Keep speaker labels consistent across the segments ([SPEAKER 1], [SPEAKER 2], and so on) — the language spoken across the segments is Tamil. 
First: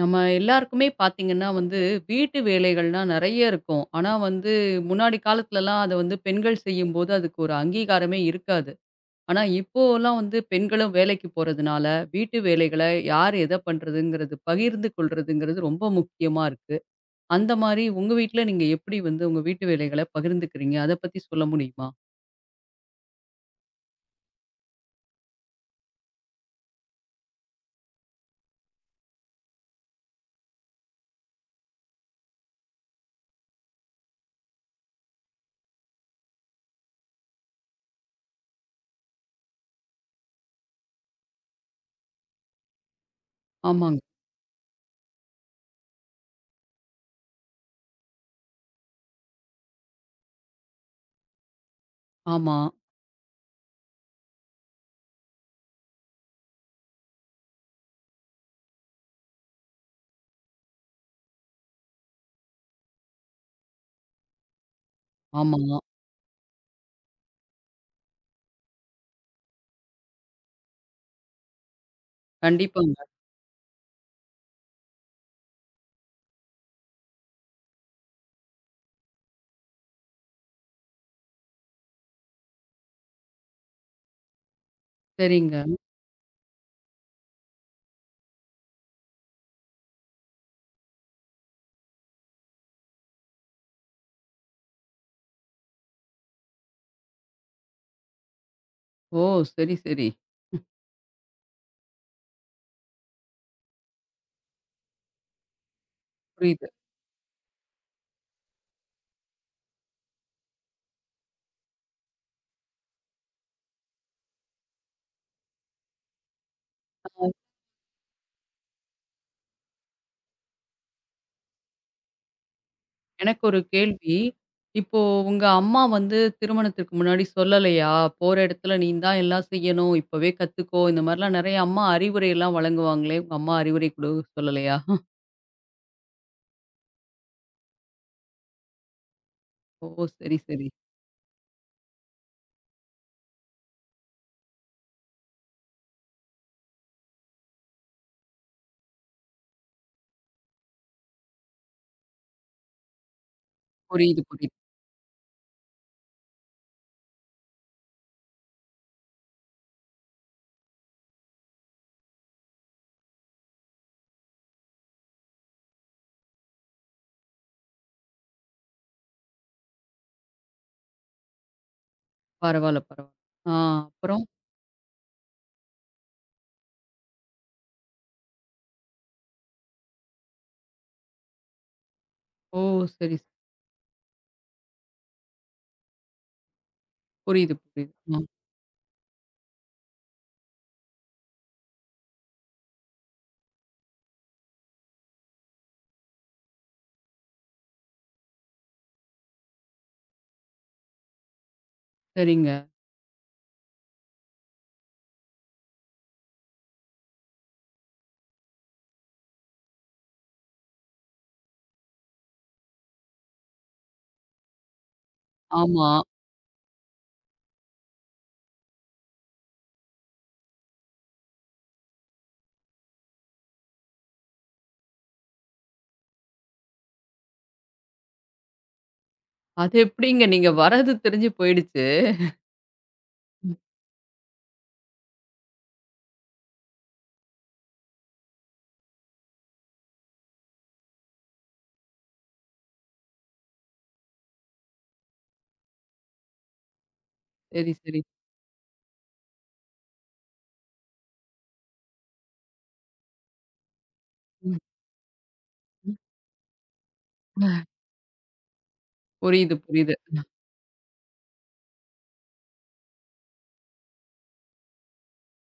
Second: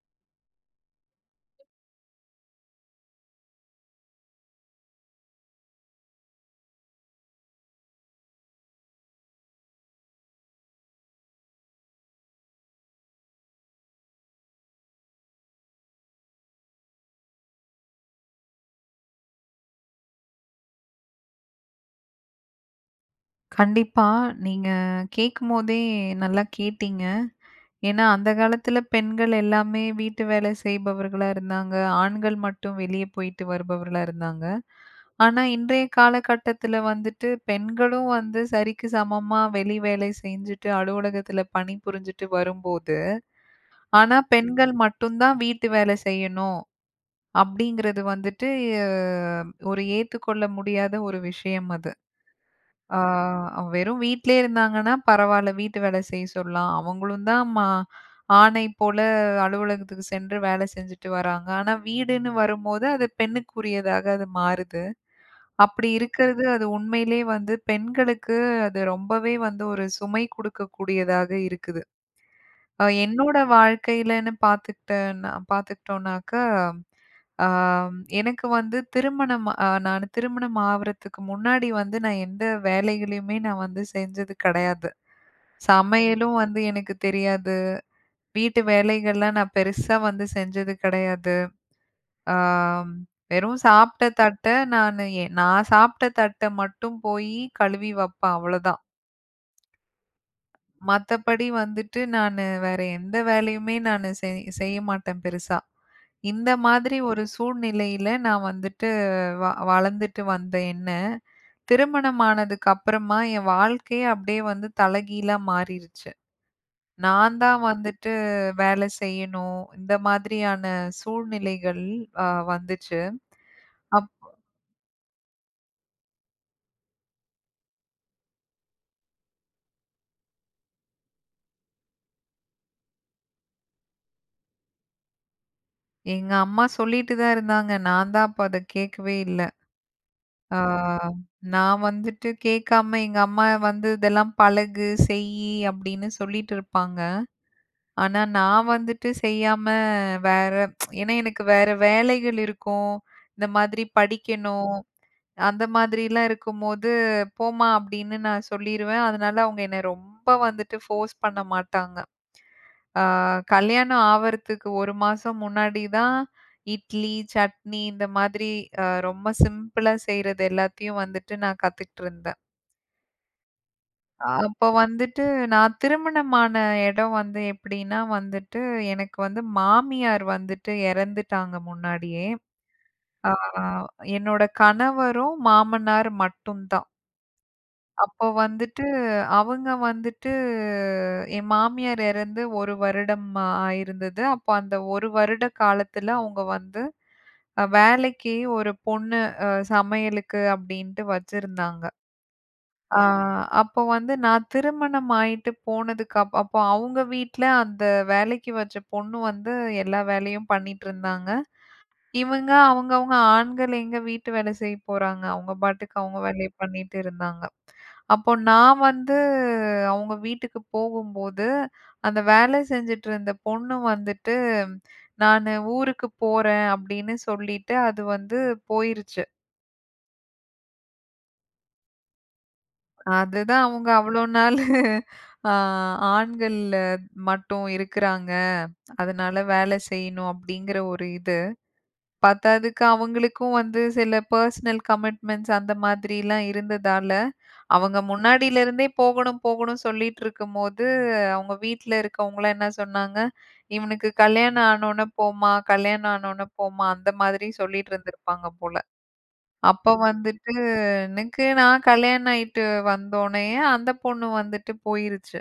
[SPEAKER 1] நம்ம எல்லாருக்குமே பார்த்தீங்கன்னா வந்து, வீட்டு வேலைகள்லாம் நெறைய இருக்கும். ஆனா வந்து, முன்னாடி காலத்துலலாம் அத வந்து பெண்கள் செய்யும்போது, அதுக்கு ஒரு அங்கீகாரமே இருக்காது. ஆனா இப்போலாம் வந்து பெண்களும் வேலைக்கு போறதுனால, வீட்டு வேலைகள யார் எத பண்றதுங்கிறது, பகிர்ந்து கொள்றதுங்கிறது ரொம்ப முக்கியமா இருக்கு. அந்த மாரி உங்க வீட்ல நீங்க எப்படி வந்து உங்க வீட்டு வேலைகள பகிர்ந்துக்கிறீங்க? அத பத்தி சொல்ல முடியுமா?
[SPEAKER 2] கண்டிப்பா. நீங்க கேட்கும்போதே நல்லா கேட்டீங்க. ஏன்னா, அந்த காலத்துல பெண்கள் எல்லாமே வீட்டு வேலை செய்பவர்களா இருந்தாங்க. ஆண்கள் மட்டும் வெளிய போயிட்டு வருபவர்களா இருந்தாங்க. ஆனா, இன்றைய காலகட்டத்துல வந்துட்டு பெண்களும் வந்து சரிக்கு சமமா வெளி வேலை செஞ்சுட்டு, அலுவலகத்துல பணிபுரிஞ்சுட்டு வரும்போது,
[SPEAKER 1] ஆமாங்க.
[SPEAKER 2] ஆனா பெண்கள் மட்டும் தான் வீட்டு வேலை செய்யணும். அப்படிங்கிறது வந்துட்டு அ ஒரு ஏத்துக்கொள்ள முடியாத ஒரு விஷயம் அது.
[SPEAKER 1] ஆமா,
[SPEAKER 2] ஆ வெறும் வீட்லயே இருந்தாங்கன்னா பரவால்ல. வீட்டு வேலை செய்ய சொல்லலாம். அவங்களும் தான் ஆணை போல அலுவலகத்துக்கு சென்று வேலை செஞ்சுட்டு வராங்க. ஆனா வீடுன்னு வரும்போது அது பெண்ணுக்குரியதாக அது மாறுது.
[SPEAKER 1] ஆமா.
[SPEAKER 2] அப்படி இருக்கிறது அது உண்மையிலே வந்து பெண்களுக்கு அது ரொம்பவே வந்து ஒரு சுமை குடுக்கக்கூடியதாக இருக்குது.
[SPEAKER 1] கண்டிப்பாங்க.
[SPEAKER 2] என்னோட வாழ்க்கையிலன்னு பார்த்துக்கிட்டேன்னா பார்த்துக்கிட்டோம்னாக்கா, எனக்கு வந்து திருமணம் நான் திருமணம் ஆவறதுக்கு முன்னாடி வந்து நான் எந்த வேலைகளையுமே நான் வந்து செஞ்சது கிடையாது.
[SPEAKER 1] சரிங்க.
[SPEAKER 2] சமையலும் வந்து எனக்கு தெரியாது. வீட்டு வேலைகள்லாம் நான் பெருசா வந்து செஞ்சது கிடையாது. ஆம் வெறும் சாப்பிட்ட தட்ட நானு எ நான் சாப்பிட்ட தட்ட மட்டும் போயி கழுவி வப்பேன் அவ்வளோதான்.
[SPEAKER 1] ஓ! சரி, சரி.
[SPEAKER 2] மத்தபடி வந்துட்டு நானு வேற எந்த வேலையுமே நானு செய்ய மாட்டேன் பெருசா. இந்த
[SPEAKER 1] புரியுது.
[SPEAKER 2] மாதிரி ஒரு சூழ்நிலையில நான் வந்துட்டு வ வளர்ந்துட்டு வந்த என்ன, திருமணம் ஆனதுக்கு அப்புறமா என் வாழ்க்கையே அப்படியே வந்து தலைகீழா மாறிருச்சு. நான் தான் வந்துட்டு வேலை செய்யணும். இந்த மாதிரியான சூழ்நிலைகள் அ வந்துச்சு.
[SPEAKER 1] எனக்கு ஒரு
[SPEAKER 2] அப்
[SPEAKER 1] கேள்வி. இப்போ உங்க அம்மா வந்து திருமணத்திற்கு முன்னாடி சொல்லலையா? போற இடத்துல நீ தான் எல்லாம் செய்யணும். இப்பவே கத்துக்கோ. இந்த மாரிலாம் நெறைய அம்மா அறிவுரைலாம் வழங்குவாங்களே! உங்க அம்மா அறிவுரை கூட சொல்லலையா?
[SPEAKER 2] எங்க அம்மா சொல்லிட்டு தான் இருந்தாங்க. நான் தான் அப்ப அத கேட்கவே இல்ல.
[SPEAKER 1] ஓ! சரி,
[SPEAKER 2] ஆ
[SPEAKER 1] சரி.
[SPEAKER 2] நான் வந்துட்டு கேட்காம எங்க அம்மா வந்து இதெல்லாம் பழகு, செய்யி அப்படின்னு சொல்லிட்டு இருப்பாங்க. ஆனா, நான் வந்துட்டு செய்யாம வேற ஏன்னா எனக்கு வேற வேலைகள் இருக்கும். இந்த மாதிரி
[SPEAKER 1] புரியுது, புரியுது.
[SPEAKER 2] படிக்கணும். அந்த மாதிரிலாம் இருக்கும்போது, "போம்மா" அப்படின்னு நான் சொல்லிருவேன். அதனால அவங்க என்ன ரொம்ப வந்துட்டு ஃபோர்ஸ் பண்ண மாட்டாங்க. ஆ கல்யாணம் ஆவறதுக்கு 1 மாசம் முன்னாடி தான் இட்லி, சட்னி இந்த மாதிரி ரொம்ப சிம்பிளா செய்றது எல்லாத்தையும் வந்துட்டு நான் கத்துக்கிட்டு இருந்தேன்.
[SPEAKER 1] பரவால்ல, பரவால்ல. ஆ அப்புறம்?
[SPEAKER 2] அப்ப வந்துட்டு நான் திருமணமான இடம் வந்து எப்படின்னா வந்துட்டு, எனக்கு வந்து மாமியார் வந்துட்டு இறந்துட்டாங்க முன்னாடியே.
[SPEAKER 1] ஓ! சரி, சரி.
[SPEAKER 2] ஆ என்னோட கணவரும், மாமனார் மட்டும் தான்.
[SPEAKER 1] புரியுது, புரியுது.
[SPEAKER 2] அப்போ
[SPEAKER 1] ம்.
[SPEAKER 2] வந்துட்டு அவங்க வந்துட்டு என் மாமியார் இறந்து 1 வருடம் ஆயிருந்தது. அப்போ அந்த 1 வருட காலத்துல அவங்க வந்து வேலைக்கு ஒரு பொண்ணு சமையலுக்கு அப்படின்ட்டு வச்சிருந்தாங்க.
[SPEAKER 1] சரிங்க.
[SPEAKER 2] ஆ அப்போ வந்து நான் திருமணம் ஆயிட்டு போனதுக்கு அப்போ அவங்க வீட்ல அந்த வேலைக்கு வச்ச பொண்ணு வந்து எல்லா வேலையும் பண்ணிட்டுருந்தாங்க. இவங்க அவங்கவங்க ஆண்கள் எங்க வீட்டு வேலை செய்ய போறாங்க. அவங்க
[SPEAKER 1] ஆமா.
[SPEAKER 2] பாட்டுக்கு அவங்க வேலைய பண்ணிட்டு இருந்தாங்க. அப்போ நான் வந்து அவங்க வீட்டுக்கு போகும்போது, அந்த வேலை செஞ்சுட்டு இருந்த பொண்ணு வந்துட்டு, "நானு ஊருக்கு போறேன்" அப்படின்னு சொல்லிட்டு அது வந்து போயிருச்சு.
[SPEAKER 1] அது எப்படிங்க நீங்க வர்றது தெரிஞ்சு போயிடுச்சு. ம்.
[SPEAKER 2] அதுதான் அவங்க அவ்ளோ நாளு ஆ ஆண்கள் மட்டும் இருக்குறாங்க. அதனால வேலை செய்யணும் அப்படிங்கிற ஒரு இது. பத்தாததுக்கு அவங்களுக்கும் வந்து சில பர்சனல் கமிட்மெண்ட்ஸ் அந்த மாதிரிலாம் இருந்ததால,
[SPEAKER 1] சரி,
[SPEAKER 2] அவங்க
[SPEAKER 1] சரி.
[SPEAKER 2] முன்னாடில இருந்தே போகணும் போகணும் சொல்லிட்டு இருக்கும்போது, அவங்க வீட்ல இருக்கவங்கலாம் என்ன சொன்னாங்க, "இவனுக்கு
[SPEAKER 1] ம்,
[SPEAKER 2] கல்யாணம் ஆனோன போம்மா,
[SPEAKER 1] ம்.
[SPEAKER 2] கல்யாணம் ஆனோன போம்மா" அந்த மாதிரி சொல்லிட்டு இருந்திருப்பாங்க போல.
[SPEAKER 1] புரியுது,
[SPEAKER 2] அப்ப
[SPEAKER 1] புரியுது.
[SPEAKER 2] வந்துட்டு எனக்கு நான் கல்யாணம் ஆயிட்டு வந்தோனயே, அந்த பொண்ணு வந்துட்டு போயிருச்சு.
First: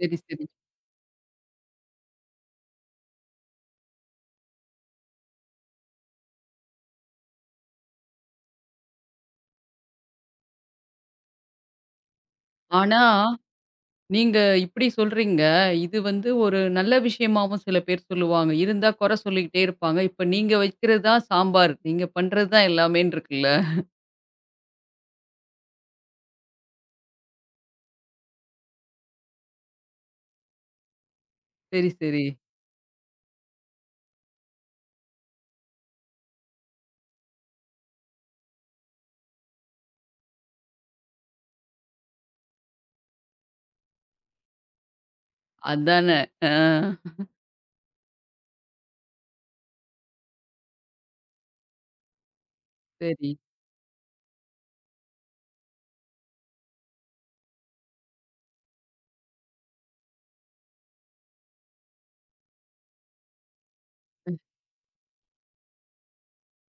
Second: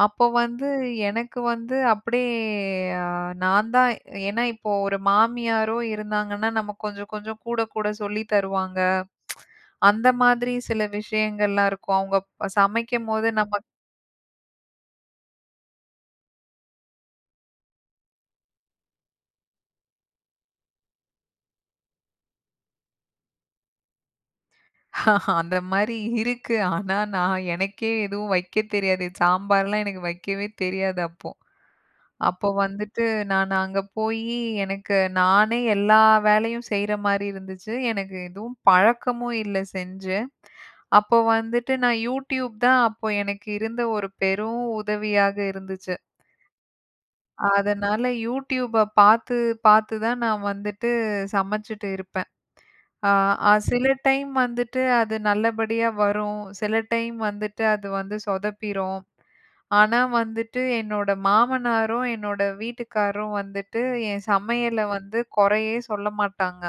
[SPEAKER 1] சரி,
[SPEAKER 2] அப்போ
[SPEAKER 1] சரி.
[SPEAKER 2] வந்து எனக்கு வந்து அப்படியே அ நான் தான் ஏன்னா இப்போ ஒரு மாமியாரோ இருந்தாங்கன்னா, நமக்கு கொஞ்சம் கொஞ்சம் கூட கூட சொல்லி தருவாங்க. அந்த மாதிரி சில விஷயங்கள்லாம் இருக்கும். அவங்க
[SPEAKER 1] ஆனா
[SPEAKER 2] சமைக்கும்போது நமக்கு
[SPEAKER 1] நீங்க இப்படி சொல்றீங்க. இது வந்து ஒரு நல்ல விஷயமாவும் சில பேர் சொல்லுவாங்க. இருந்தா குறை சொல்லிக்கிட்டே இருப்பாங்க. இப்ப நீங்க வைக்கிறது தான் சாம்பார். நீங்க பண்றது தான் எல்லாமேன்னு இருக்குல்ல.
[SPEAKER 2] அந்த மாரி இருக்கு. ஆனா நான் எனக்கே எதுவும் வைக்க தெரியாது. சாம்பார்லாம் எனக்கு வைக்கவே தெரியாது அப்போ.
[SPEAKER 1] சரி, சரி.
[SPEAKER 2] அப்போ வந்துட்டு நான் அங்க போயி, எனக்கு நானே எல்லா வேலையும் செய்ற மாரி இருந்துச்சு. எனக்கு எதுவும் பழக்கமும் இல்ல செஞ்சு. அப்போ வந்துட்டு நான் YouTube தான் அப்போ எனக்கு இருந்த ஒரு பெரும் உதவியாக இருந்துச்சு.
[SPEAKER 1] அதானே. ஆ
[SPEAKER 2] அதனால YouTubeப பாத்து, பாத்து தான் நான் வந்துட்டு சமைச்சுட்டு இருப்பேன். ஆ,
[SPEAKER 1] சரி.
[SPEAKER 2] அ சில டைம் வந்துட்டு அது நல்லபடியா வரும். சில டைம் வந்துட்டு அது வந்து சொதப்பிரும். ஆனா வந்துட்டு என்னோட மாமனாரும், என்னோட வீட்டுக்காரரும் வந்துட்டு என் சமையல வந்து குறையே சொல்ல மாட்டாங்க.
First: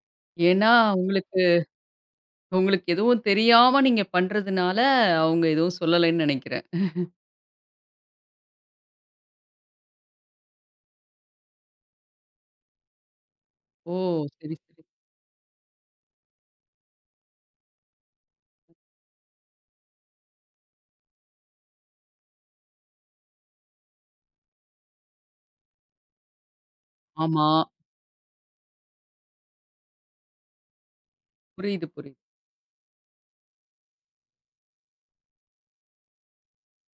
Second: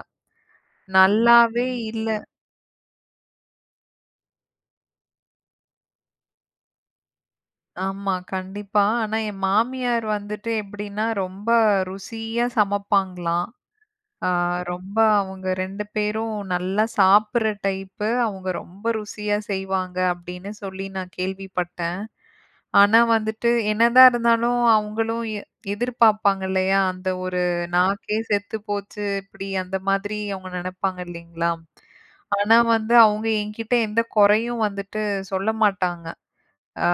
[SPEAKER 1] ஏன்னா உங்களுக்கு
[SPEAKER 2] நல்லாவே இல்ல.
[SPEAKER 1] உங்களுக்கு எதுவும் தெரியாம நீங்க பண்றதுனால அவங்க எதுவும் சொல்லலைன்னு நெனைக்கிறேன்.
[SPEAKER 2] ஆமா, கண்டிப்பா. ஆனா என் மாமியார் வந்துட்டு எப்படின்னா, ரொம்ப ருசியா சமைப்பாங்களாம்.
[SPEAKER 1] ஓ!
[SPEAKER 2] ஆ
[SPEAKER 1] சரி, சரி.
[SPEAKER 2] ரொம்ப அவங்க 2 பேரும் நல்லா சாப்பிடுற டைப்பு. அவங்க ரொம்ப ருசியா செய்வாங்க அப்படின்னு சொல்லி நான் கேள்விப்பட்டேன். ஆனா வந்துட்டு, என்னதான் இருந்தாலும் அவங்களும் எதிர்பார்ப்பாங்க இல்லையா? அந்த ஒரு
[SPEAKER 1] ஆமா.
[SPEAKER 2] நாக்கே செத்து போச்சு, இப்படி அந்த மாதிரி அவங்க நெனைப்பாங்க இல்லைங்களா?
[SPEAKER 1] புரியுது, புரியுது.
[SPEAKER 2] ஆனா வந்து அவங்க என்கிட்ட எந்த குறையும் வந்துட்டு சொல்ல மாட்டாங்க. ஆ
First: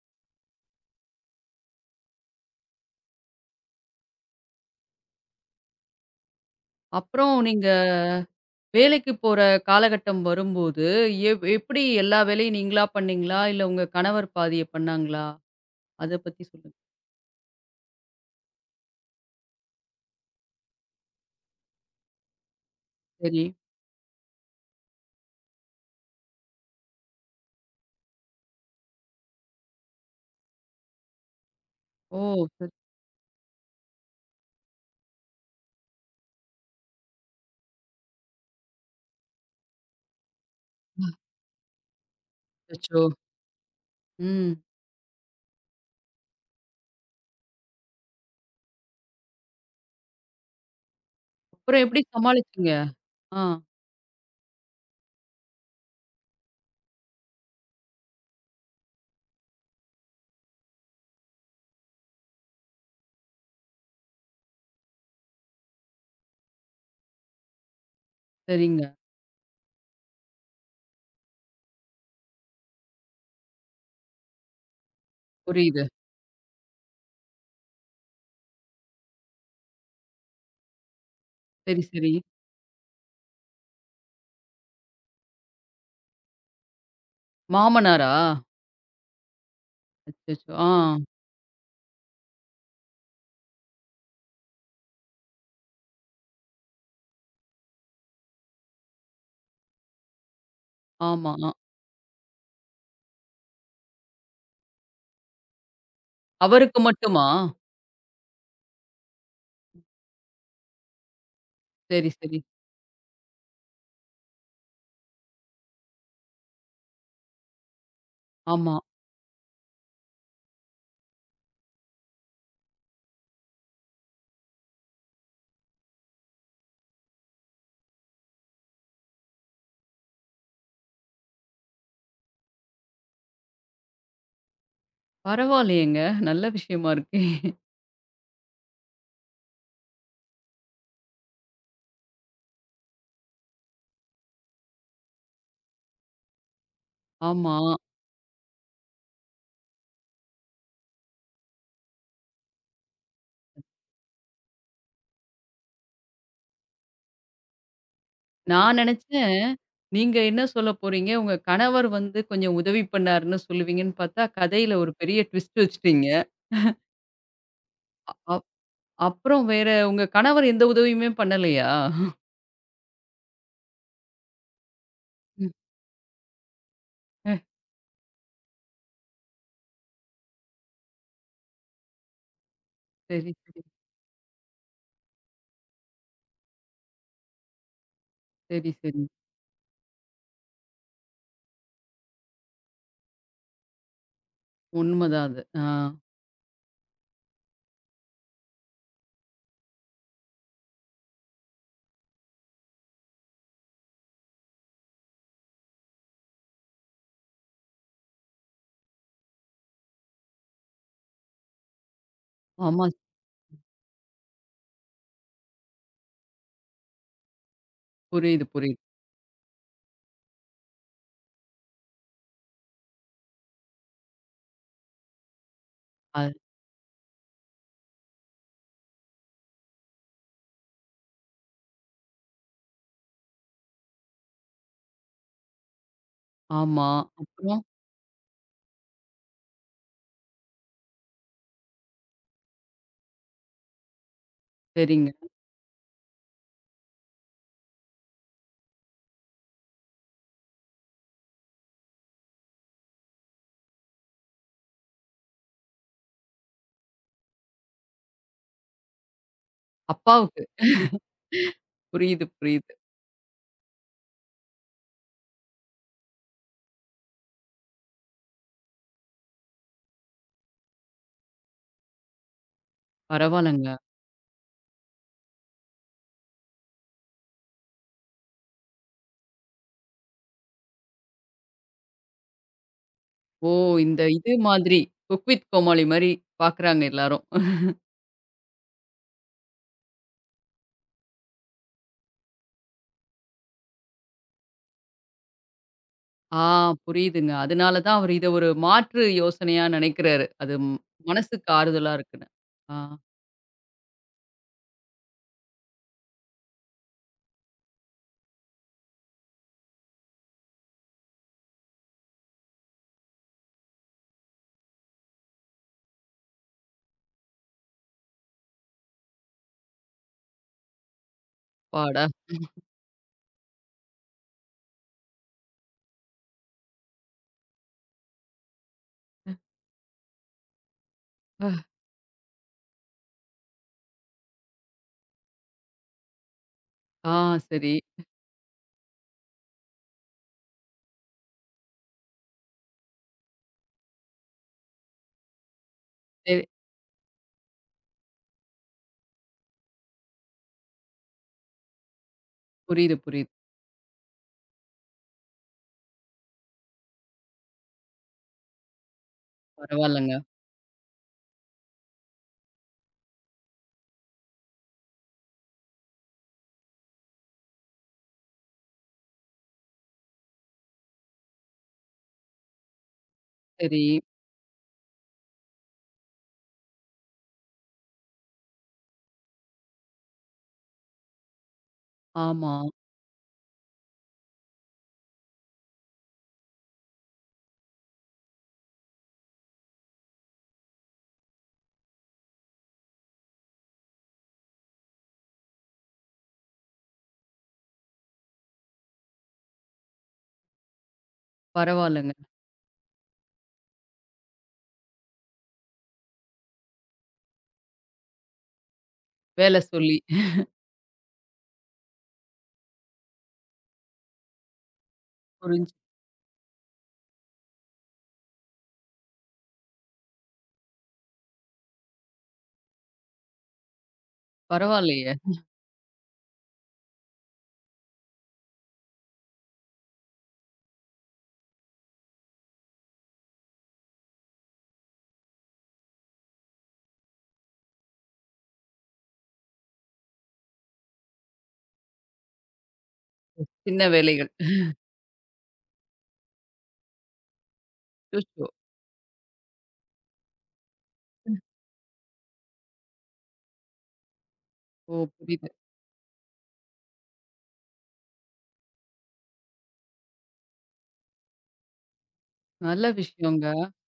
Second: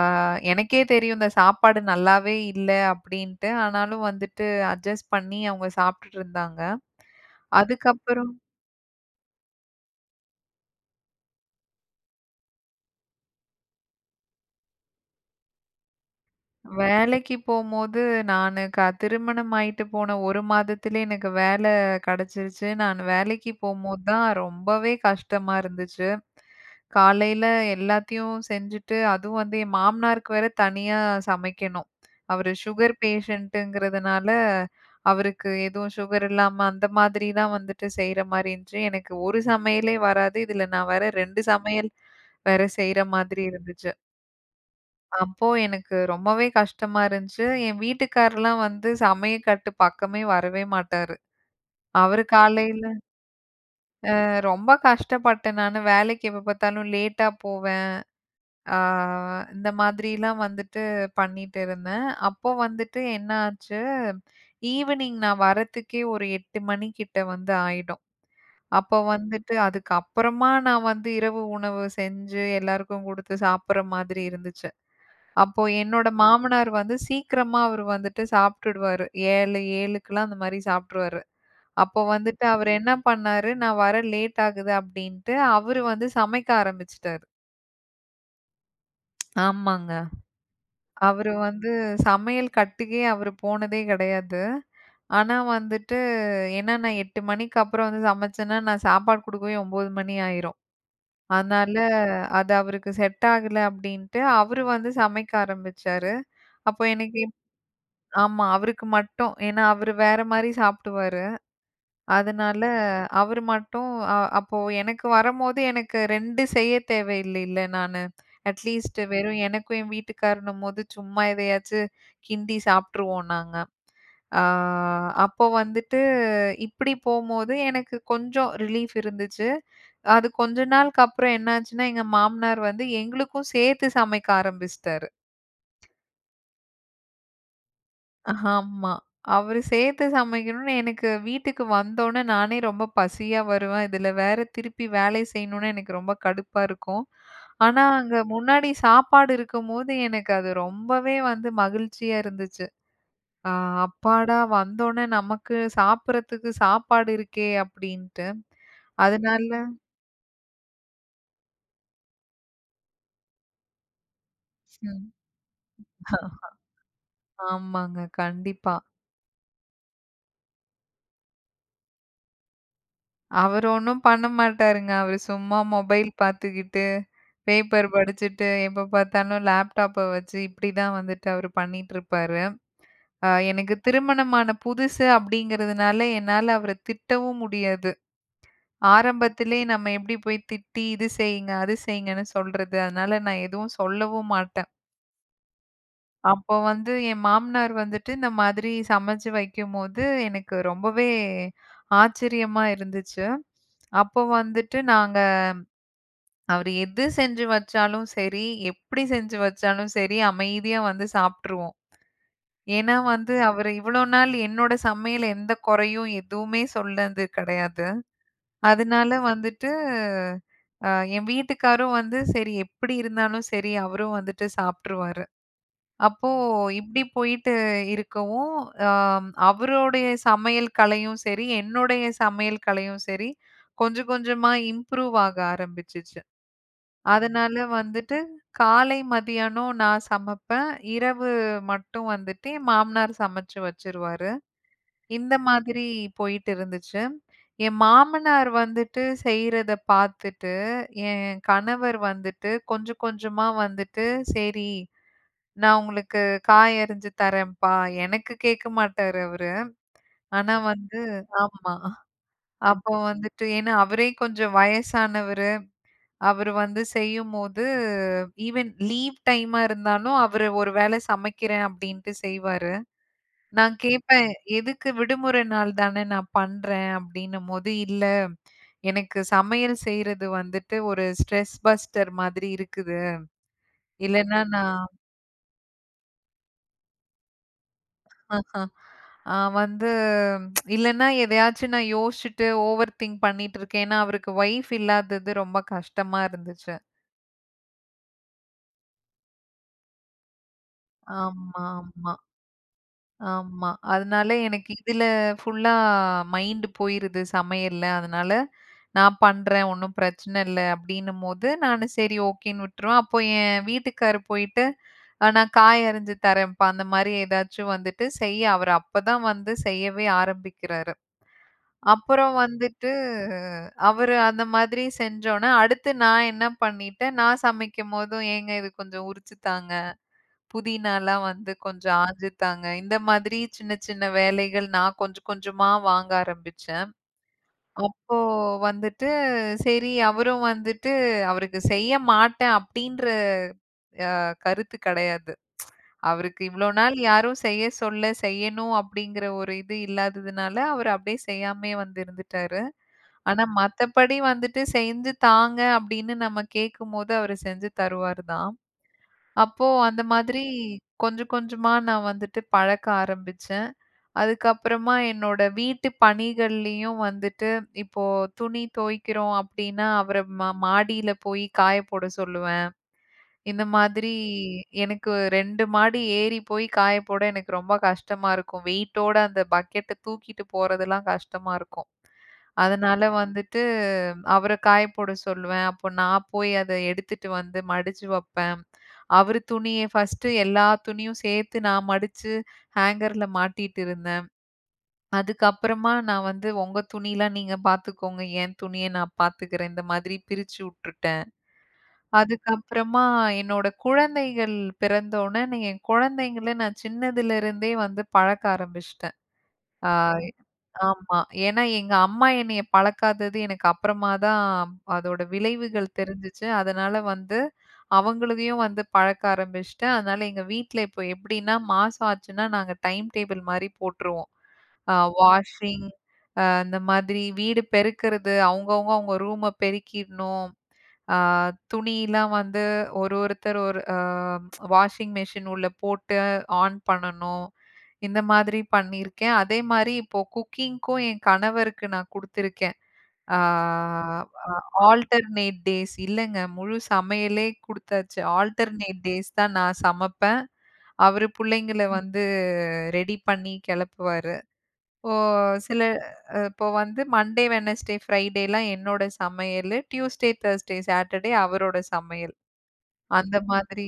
[SPEAKER 2] எனக்கே தெரியும் இந்த சாப்பாடு நல்லாவே இல்ல அப்படின்ட்டு. ஆனாலும் வந்துட்டு அட்ஜஸ்ட் பண்ணி அவங்க சாப்ட்டுட்டு இருந்தாங்க.
[SPEAKER 1] அப்புறம் நீங்க
[SPEAKER 2] அதுக்கப்புறம்
[SPEAKER 1] வேலைக்கு போற காலகட்டம் வரும்போது, எப்படி எல்லா வேலையும் நீங்களா பண்ணீங்களா? இல்ல உங்க கணவர் பாதிய பண்ணாங்களா? அத பத்தி சொல்லுங்க.
[SPEAKER 2] வேலைக்கு போம்போது, நானு க திருமணம் ஆயிட்டு போன 1 மாதத்திலே எனக்கு வேலை கிடைச்சிருச்சு. நான்
[SPEAKER 1] சரி.
[SPEAKER 2] வேலைக்கு போம்போது தான் ரொம்பவே கஷ்டமா இருந்துச்சு. காலையில எல்லாத்தையும் செஞ்சுட்டு, அதுவும் வந்து என் மாமனாருக்கு வேற தனியா சமைக்கணும்.
[SPEAKER 1] ஓ!
[SPEAKER 2] அவரு
[SPEAKER 1] சரி.
[SPEAKER 2] சுகர் பேஷண்ட்டுங்கிறதுனால, அவருக்கு எதுவும் சுகர் இல்லாம அந்த மாதிரி தான் வந்துட்டு செய்ற மாரி இருந்துச்சு. எனக்கு ஒரு சமையலே வராது. இதுல நான் வேற 2 சமையல் வேற செய்ற
[SPEAKER 1] அச்சச்சோ!
[SPEAKER 2] மாதிரி இருந்துச்சு.
[SPEAKER 1] ம்.
[SPEAKER 2] அப்போ எனக்கு ரொம்பவே கஷ்டமா இருந்துச்சு. என் வீட்டுக்காரர்லாம் வந்து சமையக்கட்டு பக்கமே வரவே மாட்டாரு.
[SPEAKER 1] அப்புறம் எப்படி
[SPEAKER 2] அவரு
[SPEAKER 1] சமாளிச்சீங்க?
[SPEAKER 2] காலையில
[SPEAKER 1] ஆ.
[SPEAKER 2] ரொம்ப கஷ்டப்பட்டேன் நானு. வேலைக்கு எப்ப பார்த்தாலும் லேட்டா போவேன். ஆ இந்த மாதிரிலாம் வந்துட்டு பண்ணிட்டு இருந்தேன். அப்போ வந்துட்டு என்ன ஆச்சு, ஈவினிங் நான் வரத்துக்கே ஒரு 8 மணி கிட்ட வந்து ஆயிடும்.
[SPEAKER 1] சரிங்க.
[SPEAKER 2] அப்போ வந்துட்டு அதுக்கப்புறமா நான் வந்து இரவு உணவு செஞ்சு எல்லாருக்கும் குடுத்து சாப்பிடுற மாதிரி இருந்துச்சு. அப்போ
[SPEAKER 1] புரியுது.
[SPEAKER 2] என்னோட மாமனார் வந்து சீக்கிரமா அவரு வந்துட்டு சாப்பிட்டுடுவாரு. 7 7க்குலாம் அந்த மாரி சாப்ட்டுருவாரு.
[SPEAKER 1] சரி,
[SPEAKER 2] அப்போ
[SPEAKER 1] சரி.
[SPEAKER 2] வந்துட்டு அவரு என்ன பண்ணாரு, நான் வர லேட் ஆகுது அப்டின்ட்டு, அவரு வந்து சமைக்க ஆரம்பிச்சுட்டாரு.
[SPEAKER 1] மாமனாரா?
[SPEAKER 2] ஆமாங்க.
[SPEAKER 1] அச்சச்சோ! ஆ.
[SPEAKER 2] அவரு வந்து சமையல் கட்டுக்கே அவரு போனதே கிடையாது. ஆனா வந்துட்டு ஏன்னா நான் 8 மணிக்கு அப்புறம் வந்து சமைச்சேன்னா, நான் சாப்பாடு குடுக்கவே 9 மணி ஆயிரும்.
[SPEAKER 1] ஆமா. அ.
[SPEAKER 2] அதனால அது அவருக்கு செட் ஆகல அப்டின்ட்டு, அவரு வந்து சமைக்க ஆரம்பிச்சாரு.
[SPEAKER 1] அவருக்கு
[SPEAKER 2] அப்போ எனக்கு
[SPEAKER 1] மட்டுமா?
[SPEAKER 2] ஆமா. அவருக்கு மட்டும். ஏன்னா, அவரு வேற மாரி சாப்பிடுவாரு.
[SPEAKER 1] சரி, சரி.
[SPEAKER 2] அதனால அவரு மட்டும் அப்போ எனக்கு வரம்போது எனக்கு 2 செய்ய தேவையில்லைல்ல நானு.
[SPEAKER 1] ஆமா.
[SPEAKER 2] அட்லீஸ்ட் வெறும் எனக்கும் என் வீட்டுக்காரனும்போது சும்மா எதையாச்சு கிண்டி சாப்ட்டுருவோம் நாங்க. ஆ அப்போ வந்துட்டு இப்டி போம்போது எனக்கு கொஞ்சம் ரிலீஃப் இருந்துச்சு. அது கொஞ்ச நாளுக்கு அப்புறம் என்னாச்சுன்னா, எங்க மாமனார் வந்து எங்களுக்கும் சேர்த்து சமைக்க ஆரம்பிச்சுட்டாரு.
[SPEAKER 1] பரவாயில்லையேங்க. நல்ல விஷயமா இருக்கே.
[SPEAKER 2] ஆமா. அவரு சேர்த்து சமைக்கணும்னு எனக்கு வீட்டுக்கு வந்தோனே நானே ரொம்ப பசியா வருவேன். இதுல வேற திருப்பி வேலை செய்யணும்னா எனக்கு ரொம்ப கடுப்பா இருக்கும்.
[SPEAKER 1] ஆமா.
[SPEAKER 2] ஆனா, அங்க முன்னாடி சாப்பாடு இருக்கும்போது எனக்கு அது ரொம்பவே வந்து மகிழ்ச்சியா இருந்துச்சு. ஆ அப்பாடா! வந்தோனே நமக்கு சாப்பிடறதுக்கு சாப்பாடு இருக்கே அப்படின்ட்டு.
[SPEAKER 1] நான் நெனச்சேன்,
[SPEAKER 2] அதனால
[SPEAKER 1] நீங்க என்ன சொல்ல போறீங்க, உங்க கணவர் வந்து கொஞ்சம் உதவி பண்ணாருன்னு சொல்லுவீங்கன்னு பார்த்தா, கதையில ஒரு
[SPEAKER 2] ம்.
[SPEAKER 1] பெரிய ட்விஸ்ட் வச்சுட்டீங்க.
[SPEAKER 2] ஆமாங்க.
[SPEAKER 1] அப்
[SPEAKER 2] கண்டிப்பா.
[SPEAKER 1] அப்புறம் வேற உங்க கணவர் எந்த உதவியுமே பண்ணலையா?
[SPEAKER 2] அவரு ஒண்ணும் பண்ண மாட்டாருங்க. அவரு
[SPEAKER 1] ம்.
[SPEAKER 2] சும்மா மொபைல் பார்த்துக்கிட்டு
[SPEAKER 1] அ.
[SPEAKER 2] பேப்பர் படிச்சுட்டு, எப்ப பார்த்தாலும் லேப்டாப்ப வச்சு இப்படிதான் வந்துட்டு அவரு பண்ணிட்டுருப்பாரு.
[SPEAKER 1] சரி, சரி.
[SPEAKER 2] எனக்கு திருமணமான புதுசு அப்படிங்கிறதுனால என்னால அவர திட்டவும் முடியாது.
[SPEAKER 1] சரி, சரி.
[SPEAKER 2] ஆரம்பத்திலே நம்ம எப்படி போய் திட்டி, இது செய்யுங்க, அது செய்யுங்கன்னு சொல்றது. அதனால நான் எதுவும் சொல்லவும் மாட்டேன்.
[SPEAKER 1] உண்மதான் அது. ஆ.
[SPEAKER 2] அப்போ வந்து என் மாமனார் வந்துட்டு இந்த மாதிரி சமைச்சு வைக்கும்போது எனக்கு ரொம்பவே ஆச்சரியமா இருந்துச்சு. அப்போ வந்துட்டு நாங்க அவரு எது செஞ்சு வச்சாலும் சரி, எப்படி செஞ்சு வச்சாலும் சரி, அமைதியா வந்து சாப்ட்டுருவோம்.
[SPEAKER 1] ஆமா.
[SPEAKER 2] ஏன்னா வந்து அவரு இவ்ளோ நாள் என்னோட சமையல் எந்த குறையும் எதுவுமே சொன்னது கிடையாது.
[SPEAKER 1] புரியுது, புரியுது.
[SPEAKER 2] அதனால வந்துட்டு அ என் வீட்டுக்காரும் வந்து சரி எப்படி இருந்தாலும் சரி, அவரும் வந்துட்டு சாப்ட்டுருவாரு.
[SPEAKER 1] அ
[SPEAKER 2] அப்போ இப்படி போயிட்டு இருக்கவும், அ அவருடைய சமையல் கலையும் சரி, என்னுடைய சமையல் கலையும் சரி, கொஞ்சம் கொஞ்சமா இம்ப்ரூவ் ஆக ஆரம்பிச்சுச்சு.
[SPEAKER 1] ஆமா.
[SPEAKER 2] அதனால
[SPEAKER 1] அப்புறம்?
[SPEAKER 2] வந்துட்டு காலை, மதியானம் நான் சமைப்பேன். இரவு மட்டும் வந்துட்டு என் மாமனார் சமைச்சு வச்சுருவாரு.
[SPEAKER 1] சரிங்க.
[SPEAKER 2] இந்த மாதிரி போயிட்டு இருந்துச்சு. என் மாமனார் வந்துட்டு செய்றத பார்த்துட்டு, என் கணவர் வந்துட்டு கொஞ்சம் கொஞ்சமா வந்துட்டு, "சரி, நான் உங்களுக்கு காய் அரிஞ்சு தரேன்ப்பா." எனக்கு கேட்க மாட்டாரு அவரு.
[SPEAKER 1] அப்பாவுக்கு.
[SPEAKER 2] ஆனா வந்து ஆமா.
[SPEAKER 1] புரியுது, புரியுது.
[SPEAKER 2] அப்போ வந்துட்டு ஏன்னா அவரே கொஞ்சம் வயசானவர். அவரு வந்து செய்யும்போது, ஈவன் லீவ் டைமா இருந்தாலும், அவரு ஒரு வேளை சமைக்கிறேன் அப்டின்ட்டு செய்வாரு. நான்
[SPEAKER 1] பரவால்லங்க.
[SPEAKER 2] கேட்பேன், "எதுக்கு விடுமுறை நாள் தானே நான் பண்றேன்" அப்டின்னும்போது, "இல்ல எனக்கு சமையல் செய்றது வந்துட்டு ஒரு ஸ்ட்ரெஸ் பஸ்டர் மாதிரி இருக்குது.
[SPEAKER 1] ஓ! இந்த இது
[SPEAKER 2] இல்லன்னா நான்
[SPEAKER 1] மாதிரி குக் வித் கோமாளி மாரி பார்க்குறாங்க எல்லாரும்.
[SPEAKER 2] ஆ வந்து இல்லன்னா எதையாச்சும் நான் யோசிச்சுட்டு ஓவர் திங்க் பண்ணிட்டு இருக்கேன்." ஏன்னா அவருக்கு ஒய்ஃப் இல்லாதது ரொம்ப கஷ்டமா
[SPEAKER 1] ஆ
[SPEAKER 2] இருந்துச்சு.
[SPEAKER 1] புரியுதுங்க. அதனால தான் அவரு இத ஒரு மாற்று யோசனையா நினைக்கிறாரு. அது மனசுக்கு
[SPEAKER 2] ஆமா,
[SPEAKER 1] ஆறுதலா
[SPEAKER 2] ஆமா.
[SPEAKER 1] இருக்குன்னு. ஆ
[SPEAKER 2] ஆமா. அதனால எனக்கு இதுல ஃபுல்லா மைண்ட் போயிருது சமையல்ல. அதனால நான் பண்றேன். ஒண்ணும் பிரச்சனை இல்ல அப்டின்னும்போது, நானு சரி ஓகேன்னு விட்டுருவேன். அப்போ என் வீட்டுக்காரர் போயிட்டு, நான் காய் அரிஞ்சு தரேன்ப்பா. அந்த மாரி ஏதாச்சும் வந்துட்டு செய்ய அவரு அப்பதான் வந்து செய்யவே ஆரம்பிக்கிறாரு.
[SPEAKER 1] அப்பாடா!
[SPEAKER 2] அப்புறம் வந்துட்டு அவரு அந்த மாதிரி செஞ்சோனே, அடுத்து நான் என்ன பண்ணிட்டேன், நான் சமைக்கும்போதும் ஏங்க இது கொஞ்சம் உரிச்சு தாங்க புதினாலாம் வந்து கொஞ்சம் ஆஞ்சுத்தாங்க. இந்த மாதிரி சின்ன சின்ன வேலைகள் நான் கொஞ்சம் கொஞ்சமா வாங்க ஆரம்பிச்சேன்.
[SPEAKER 1] ஆ சரி.
[SPEAKER 2] அப்போ வந்துட்டு சரி அவரும் வந்துட்டு அவருக்கு செய்ய மாட்டேன் அப்டின்ற கருத்து கெடையாது. அவருக்கு
[SPEAKER 1] சரி.
[SPEAKER 2] இவ்ளோ நாள் யாரும் செய்ய சொல்ல, செய்யணும் அப்டிங்கிற ஒரு இது இல்லாததுனால, அவரு அப்டியே செய்யாமயே வந்து இருந்துட்டாரு.
[SPEAKER 1] புரியுது, புரியுது.
[SPEAKER 2] ஆனா மத்தபடி வந்துட்டு செஞ்சு தாங்க அப்டின்னு நம்ம கேக்கும்போது அவரு செஞ்சு தருவாரு தான். அப்போ அந்த
[SPEAKER 1] பரவால்லங்க.
[SPEAKER 2] மாதிரி கொஞ்சம் கொஞ்சமா நான் வந்துட்டு பழக்க ஆரம்பிச்சேன். அதுக்கப்புறமா என்னோட வீட்டு பணிகள்லயும் வந்துட்டு, இப்போ துணி துவைக்கிறோம் அப்டின்னா, அவர மாடியில போய் காய போட சொல்லுவேன். இந்த
[SPEAKER 1] சரி.
[SPEAKER 2] மாதிரி எனக்கு 2 மாடி ஏறி போய் காய போட எனக்கு ரொம்ப கஷ்டமா இருக்கும். வெயிட்டோட அந்த பக்கெட்ட தூக்கிட்டு போறதெல்லாம் கஷ்டமா இருக்கும்.
[SPEAKER 1] ஆமா.
[SPEAKER 2] அதனால வந்துட்டு அவர காய போட சொல்லுவேன். அப்போ நான் போய் அத எடுத்துட்டு வந்து மடிச்சு வப்பேன். அவரு துணிய ஃபர்ஸ்ட்டு எல்லா துணியும் சேர்த்து நான் மடிச்சு ஹேங்கர்ல மாட்டிட்டு இருந்தேன். அதுக்கப்புறமா நான் வந்து உங்க துணிலாம் நீங்க பார்த்துக்கோங்க. என் துணிய நான் பார்த்துக்கிறேன். இந்த மாதிரி பிரிச்சு உட்டுட்டேன்.
[SPEAKER 1] பரவால்லங்க.
[SPEAKER 2] அதுக்கப்புறமா என்னோட குழந்தைகள் பிறந்தோனே, என் குழந்தைங்கள நான் சின்னதுல இருந்தே வந்து பழக்க ஆரம்பிச்சுட்டேன்.
[SPEAKER 1] வேல
[SPEAKER 2] ஆ
[SPEAKER 1] சொல்லி.
[SPEAKER 2] ஆமா. ஏன்னா எங்க அம்மா என்னைய பழக்காதது எனக்கு அப்புறமா தான் அதோட
[SPEAKER 1] புரிஞ்சு
[SPEAKER 2] விளைவுகள் தெரிஞ்சுச்சு. அதனால வந்து அவங்களையும் வந்து பழக்க ஆரம்பிச்சுட்டேன். அதனால எங்க வீட்ல இப்போ எப்படின்னா, மாசம் ஆச்சுன்னா நாங்க டைம் டேபிள் மாரி போட்டுருவோம். அ
[SPEAKER 1] பரவால்லையே!
[SPEAKER 2] வாஷிங் அ இந்த மாதிரி வீடு பெருக்குறது, அவங்கவங்க அவங்க ரூம பெருக்கிடணும். அ துணிலாம் வந்து ஒருத்தர் ஒரு வாஷிங் மெஷின் உள்ள போட்டு ஆன் பண்ணணும். இந்த மாதிரி பண்ணியிருக்கேன். அதே மாரி இப்போ குக்கிங்க்கும் என் கணவருக்கு நான் குடுத்திருக்கேன். ஆ
[SPEAKER 1] சின்ன வேலைகள்.
[SPEAKER 2] ஆல்டர்னேட் டேஸ் இல்லங்க. முழு சமையலே குடுத்தாச்சு.
[SPEAKER 1] அச்சச்சோ!
[SPEAKER 2] ஆல்டர்னேட் டேஸ் தான் நான் சமைப்பேன். அவரு புள்ளைங்கள வந்து ரெடி பண்ணி கெளப்புவாரு.
[SPEAKER 1] ஓ!
[SPEAKER 2] ஓ!
[SPEAKER 1] புரியுது.
[SPEAKER 2] சில அ இப்போ வந்து மண்டே, வெட்னஸ்டே, ஃப்ரைடேலாம் என்னோட சமையலு. டியூஸ்டே, தர்ஸ்டே, சாட்டர்டே அவரோட சமையல்.
[SPEAKER 1] நல்ல
[SPEAKER 2] அந்த
[SPEAKER 1] விஷயங்க.
[SPEAKER 2] மாதிரி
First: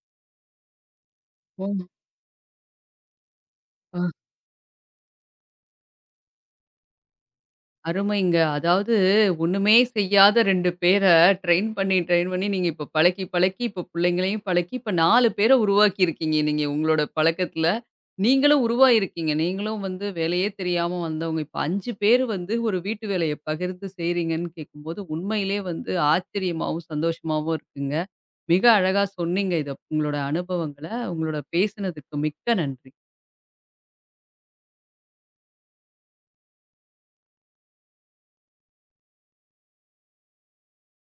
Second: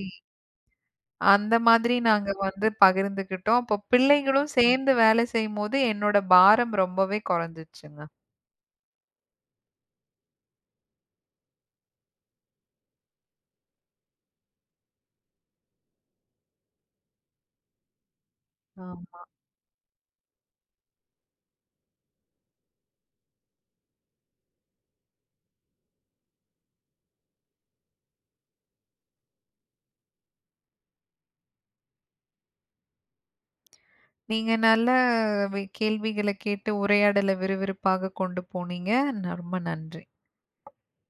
[SPEAKER 2] அந்த
[SPEAKER 1] ம்.
[SPEAKER 2] மாதிரி நாங்க வந்து பகிர்ந்துக்கிட்டோம். அப்போ
[SPEAKER 1] அ
[SPEAKER 2] பிள்ளைங்களும் சேர்ந்து வேலை செய்யும்போது, என்னோட பாரம் ரொம்பவே குறைஞ்சிருச்சுங்க.
[SPEAKER 1] அருமைங்க. அதாவது ஒண்ணுமே செய்யாத 2 பேர ட்ரெயின் பண்ணி, ட்ரெயின் பண்ணி நீங்க இப்ப பழக்கி, பழக்கி இப்ப புள்ளைங்களையும் பழக்கி, இப்ப 4 பேர உருவாக்கியிருக்கீங்க நீங்க உங்களோட பழக்கத்துல. நீங்களும்
[SPEAKER 2] ஆமா.
[SPEAKER 1] உருவாகியிருக்கீங்க. நீங்களும் வந்து வேலையே தெரியாம வந்தவங்க. இப்ப 5 பேர் வந்து ஒரு வீட்டு வேலைய பகிர்ந்து செய்றீங்கன்னு கேட்கும்போது, உண்மையிலே வந்து ஆச்சரியமாவும், சந்தோஷமாவும் இருக்குங்க. மிக அழகா சொன்னீங்க இத உங்களோட அனுபவங்கள. உங்களோட பேசினதுக்கு மிக்க நன்றி.
[SPEAKER 2] நீங்க நல்ல கேள்விகள கேட்டு உரையாடல விறுவிறுப்பாக கொண்டு போனீங்க. ரொம்ப நன்றி.